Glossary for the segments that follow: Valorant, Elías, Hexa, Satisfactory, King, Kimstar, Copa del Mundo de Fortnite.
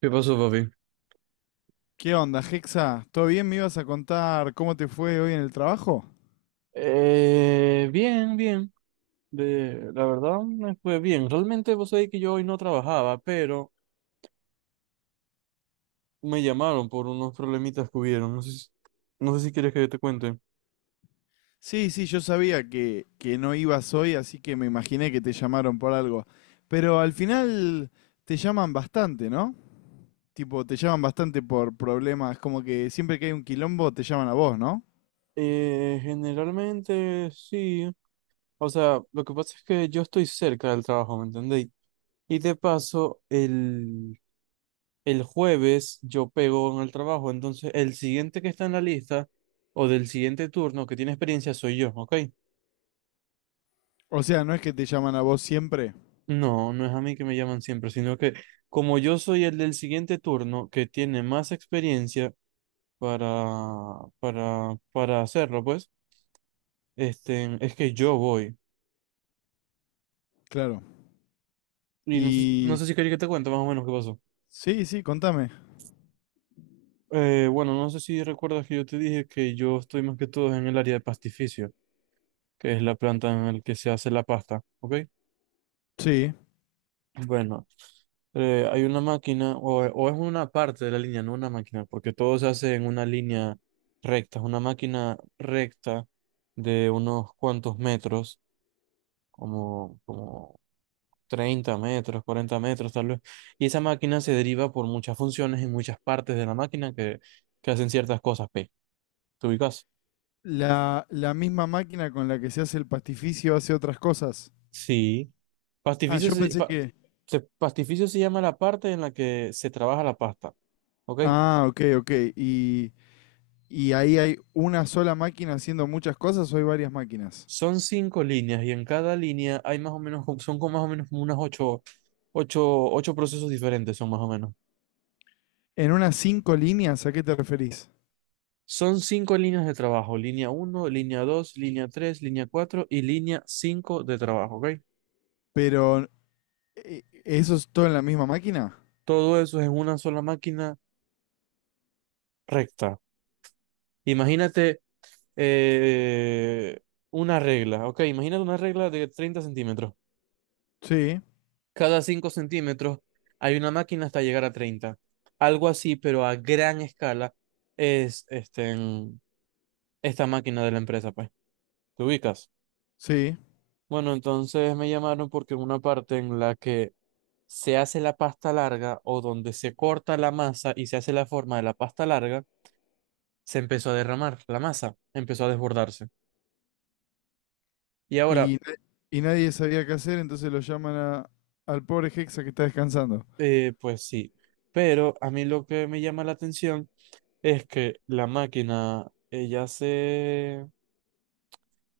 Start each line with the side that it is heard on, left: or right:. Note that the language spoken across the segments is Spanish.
right: ¿Qué pasó, papi?
left: ¿Qué onda, Hexa? ¿Todo bien? ¿Me ibas a contar cómo te fue hoy en el trabajo?
right: Bien, bien. La verdad me fue bien. Realmente vos sabés que yo hoy no trabajaba, pero me llamaron por unos problemitas que hubieron. No sé si quieres que te cuente.
left: Sí, sí, yo sabía que no ibas hoy, así que me imaginé que te llamaron por algo. Pero al final te llaman bastante, ¿no? Tipo, te llaman bastante por problemas, como que siempre que hay un quilombo te llaman a vos, ¿no?
right: Generalmente sí. O sea, lo que pasa es que yo estoy cerca del trabajo, ¿me entendéis? Y de paso, el jueves yo pego en el trabajo, entonces el siguiente que está en la lista o del siguiente turno que tiene experiencia soy yo, ¿ok?
left: O sea, no es que te llaman a vos siempre.
right: No, no es a mí que me llaman siempre, sino que como yo soy el del siguiente turno que tiene más experiencia para hacerlo, pues, es que yo voy.
left: Claro.
right: Y no sé, no
left: Y...
right: sé si quería que te cuente más o menos qué pasó.
left: sí, sí, contame.
right: Bueno, no sé si recuerdas que yo te dije que yo estoy más que todo en el área de pastificio, que es la planta en la que se hace la pasta, ¿ok?
left: Sí.
right: Bueno, hay una máquina, o es una parte de la línea, no una máquina, porque todo se hace en una línea recta, es una máquina recta de unos cuantos metros, como 30 metros, 40 metros tal vez, y esa máquina se deriva por muchas funciones en muchas partes de la máquina que hacen ciertas cosas, P. ¿Te ubicas?
left: La misma máquina con la que se hace el pastificio hace otras cosas.
right: Sí.
left: Ah,
right: Pastificio
left: yo
right: se,
left: pensé
right: fa-
left: que...
right: pastificio se llama la parte en la que se trabaja la pasta, ¿ok?
left: Ah, ok, ok. ¿Y ahí hay una sola máquina haciendo muchas cosas o hay varias máquinas?
right: Son cinco líneas y en cada línea hay más o menos, son como más o menos como unas ocho procesos diferentes, son más o menos.
left: En unas cinco líneas, ¿a qué te referís?
right: Son cinco líneas de trabajo, línea uno, línea dos, línea tres, línea cuatro y línea cinco de trabajo, ¿ok?
left: Pero, ¿eso es todo en la misma máquina?
right: Todo eso es en una sola máquina recta. Imagínate eh, una regla, ¿ok? Imagínate una regla de 30 centímetros.
left: Sí,
right: Cada 5 centímetros hay una máquina hasta llegar a treinta. Algo así, pero a gran escala es esta máquina de la empresa, pues. ¿Te ubicas?
left: sí.
right: Bueno, entonces me llamaron porque en una parte en la que se hace la pasta larga o donde se corta la masa y se hace la forma de la pasta larga, se empezó a derramar la masa, empezó a desbordarse. Y ahora,
left: Y, na- ¿Y nadie sabía qué hacer, entonces lo al pobre Hexa que está descansando?
right: pues sí, pero a mí lo que me llama la atención es que la máquina, ella se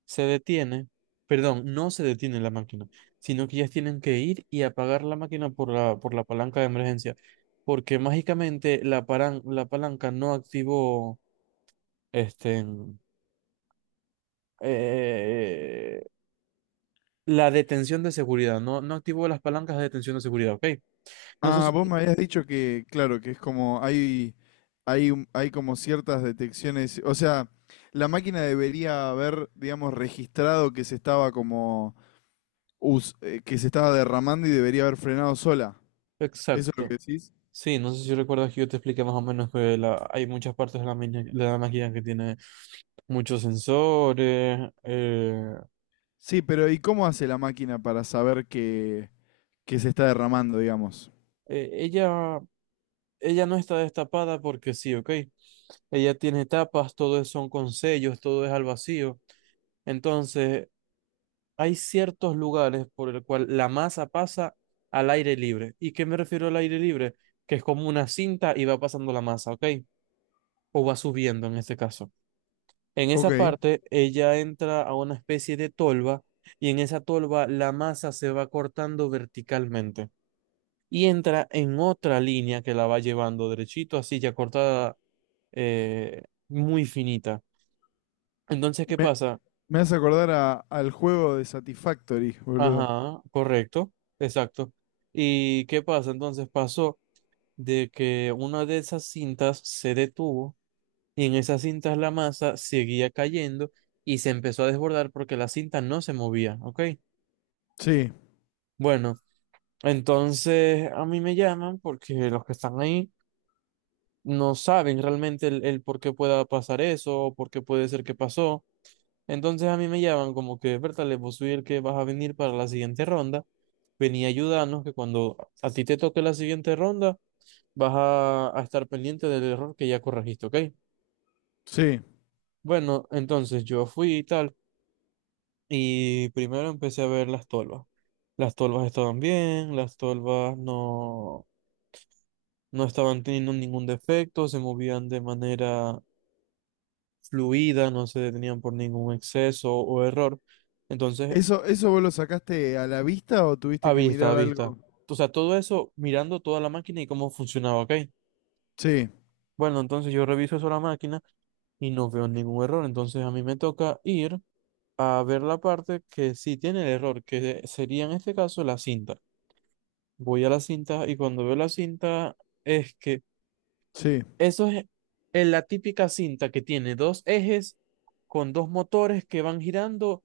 right: se detiene, perdón, no se detiene la máquina, sino que ellas tienen que ir y apagar la máquina por por la palanca de emergencia, porque mágicamente la palanca no activó este, mm, eh, la detención de seguridad, no activó las palancas de detención de seguridad, ¿ok? No sé
left: Ah, vos
right: si...
left: me habías dicho que, claro, que es como, hay como ciertas detecciones, o sea, la máquina debería haber, digamos, registrado que se estaba como que se estaba derramando y debería haber frenado sola. ¿Eso es lo
right: Exacto.
left: que decís?
right: Sí, no sé si recuerdas que yo te expliqué más o menos que hay muchas partes de de la máquina que tiene muchos sensores.
left: Sí, pero ¿y cómo hace la máquina para saber que se está derramando, digamos?
right: Eh, ella Ella no está destapada porque sí, ¿ok? Ella tiene tapas, todo son con sellos, todo es al vacío. Entonces, hay ciertos lugares por el cual la masa pasa al aire libre. ¿Y qué me refiero al aire libre? Que es como una cinta y va pasando la masa, ¿ok? O va subiendo en este caso. En
left: Ok.
right: esa parte, ella entra a una especie de tolva y en esa tolva la masa se va cortando verticalmente y entra en otra línea que la va llevando derechito, así ya cortada, eh, muy finita. Entonces, ¿qué
left: Me,
right: pasa?
left: me hace acordar al juego de Satisfactory, boludo.
right: Ajá, correcto, exacto. ¿Y qué pasa? Entonces pasó de que una de esas cintas se detuvo y en esas cintas la masa seguía cayendo y se empezó a desbordar porque la cinta no se movía, ¿ok?
left: Sí,
right: Bueno, entonces a mí me llaman porque los que están ahí no saben realmente el por qué pueda pasar eso, o por qué puede ser que pasó. Entonces a mí me llaman como que, Bertale, vos soy el que vas a venir para la siguiente ronda, vení a ayudarnos, que cuando a ti te toque la siguiente ronda, vas a estar pendiente del error que ya corregiste, ¿ok?
left: sí.
right: Bueno, entonces yo fui y tal, y primero empecé a ver las tolvas. Las tolvas estaban bien, las tolvas no estaban teniendo ningún defecto, se movían de manera fluida, no se detenían por ningún exceso o error. Entonces,
left: ¿Eso, ¿eso vos lo sacaste a la vista o
right: a
left: tuviste que
right: vista, a
left: mirar
right: vista.
left: algo?
right: O sea, todo eso mirando toda la máquina y cómo funcionaba, ¿ok?
left: Sí,
right: Bueno, entonces yo reviso eso la máquina y no veo ningún error. Entonces a mí me toca ir a ver la parte que sí tiene el error, que sería en este caso la cinta. Voy a la cinta y cuando veo la cinta es que
left: sí.
right: eso es la típica cinta que tiene dos ejes con dos motores que van girando.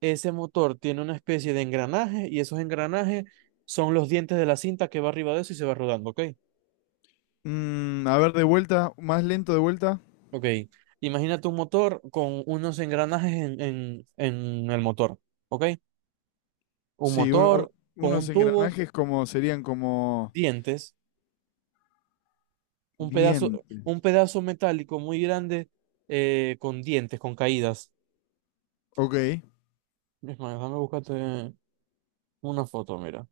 right: Ese motor tiene una especie de engranaje y esos engranajes son los dientes de la cinta que va arriba de eso y se va rodando, ¿ok?
left: Mm, a ver, de vuelta, más lento de vuelta.
right: Ok. Imagínate un motor con unos engranajes en el motor, ¿ok? Un
left: Sí,
right: motor con
left: unos
right: un tubo,
left: engranajes como serían como
right: dientes, un pedazo,
left: dientes.
right: un pedazo metálico muy grande, con dientes, con caídas.
left: Ok.
right: Es más, déjame buscarte una foto, mira.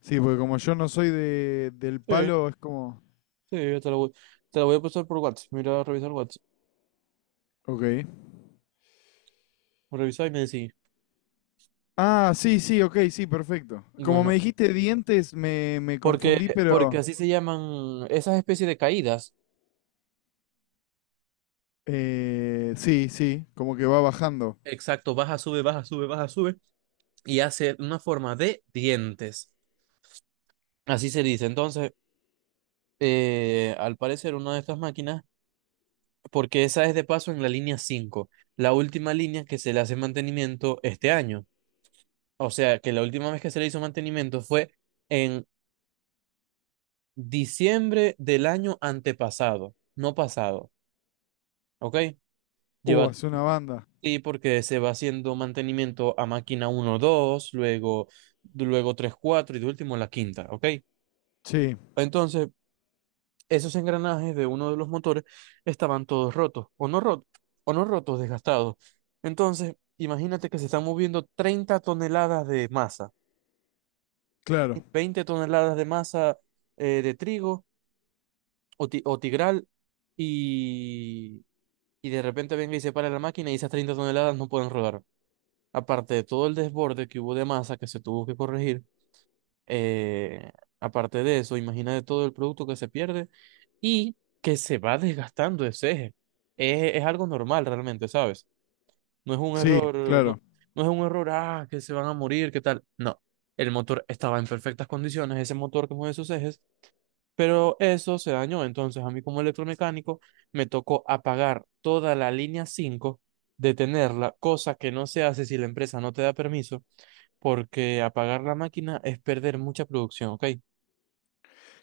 left: Sí, porque como yo no soy de, del
right: Sí,
left: palo, es como...
right: sí, yo te la voy a pasar por WhatsApp. Mira, revisar WhatsApp.
left: Ok.
right: Revisa y me decís.
left: Ah, sí, sí, ok, sí, perfecto. Como me
right: Bueno,
left: dijiste dientes, me
right: Porque,
left: confundí,
right: porque
left: pero...
right: así se llaman esas especies de caídas.
left: sí, sí, como que va bajando.
right: Exacto, baja, sube, baja, sube, baja, sube. Y hace una forma de dientes. Así se dice. Entonces, al parecer, una de estas máquinas, porque esa es de paso en la línea cinco, la última línea que se le hace mantenimiento este año. O sea, que la última vez que se le hizo mantenimiento fue en diciembre del año antepasado, no pasado. ¿Ok? Lleva
left: Hace una banda.
right: Sí, porque se va haciendo mantenimiento a máquina uno, dos, luego tres, 4 y de último la quinta, ¿ok?
left: Sí,
right: Entonces, esos engranajes de uno de los motores estaban todos rotos, o no rotos, desgastados. Entonces, imagínate que se están moviendo 30 toneladas de masa,
left: claro.
right: 20 toneladas de masa, de trigo o tigral, y, y de repente venga y se para la máquina y esas 30 toneladas no pueden rodar. Aparte de todo el desborde que hubo de masa que se tuvo que corregir, eh, aparte de eso, imagínate todo el producto que se pierde y que se va desgastando ese eje. Es algo normal realmente, ¿sabes? No es un
left: Sí,
right: error, no,
left: claro.
right: no es un error, ah, que se van a morir, ¿qué tal? No, el motor estaba en perfectas condiciones, ese motor que mueve sus ejes, pero eso se dañó. Entonces, a mí como electromecánico me tocó apagar toda la línea 5, detenerla, cosa que no se hace si la empresa no te da permiso porque apagar la máquina es perder mucha producción, ¿ok?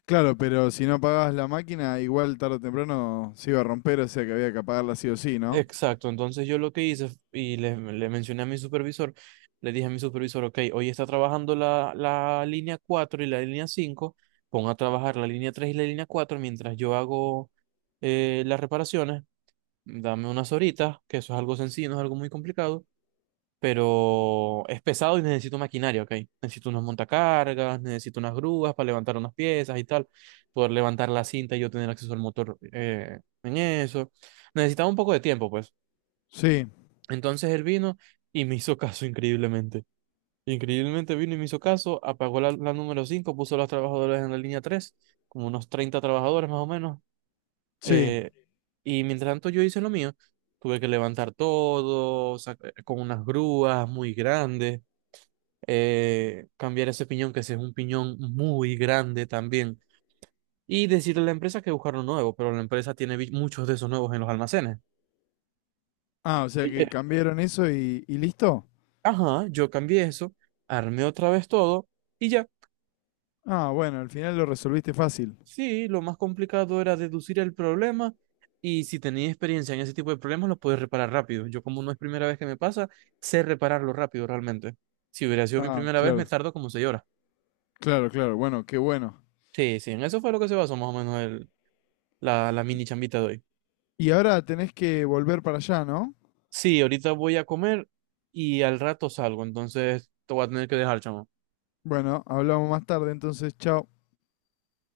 left: Claro, pero si no apagabas la máquina, igual tarde o temprano se iba a romper, o sea que había que apagarla sí o sí, ¿no?
right: Exacto, entonces yo lo que y le mencioné a mi supervisor, le dije a mi supervisor, ok, hoy está trabajando la línea 4 y la línea 5, pon a trabajar la línea 3 y la línea 4 mientras yo hago las reparaciones, dame unas horitas, que eso es algo sencillo, no es algo muy complicado, pero es pesado y necesito maquinaria, ¿ok? Necesito unos montacargas, necesito unas grúas para levantar unas piezas y tal, poder levantar la cinta y yo tener acceso al motor, en eso. Necesitaba un poco de tiempo, pues.
left: Sí,
right: Entonces él vino y me hizo caso increíblemente. Increíblemente vino y me hizo caso, apagó la número 5, puso a los trabajadores en la línea 3, como unos 30 trabajadores más o menos.
left: sí.
right: eh, y mientras tanto yo hice lo mío, tuve que levantar todo, con unas grúas muy grandes, cambiar ese piñón, que ese es un piñón muy grande también, y decirle a la empresa que buscar uno nuevo, pero la empresa tiene muchos de esos nuevos en los almacenes.
left: Ah, o sea
right: Eh, eh,
left: que cambiaron eso y listo.
right: Ajá, yo cambié eso, armé otra vez todo y ya.
left: Ah, bueno, al final lo resolviste fácil.
right: Sí, lo más complicado era deducir el problema y si tenía experiencia en ese tipo de problemas, lo puedes reparar rápido. Yo como no es primera vez que me pasa, sé repararlo rápido realmente. Si hubiera sido mi
left: Ah,
right: primera vez, me
left: claro.
right: tardo como 6 horas.
left: Claro, claro. Bueno, qué bueno.
right: Sí, sí, en eso fue lo que se basó más o menos la mini chambita de hoy.
left: Y ahora tenés que volver para allá, ¿no?
right: Sí, ahorita voy a comer y al rato salgo, entonces te voy a tener que dejar, chamo.
left: Bueno, hablamos más tarde, entonces, chao.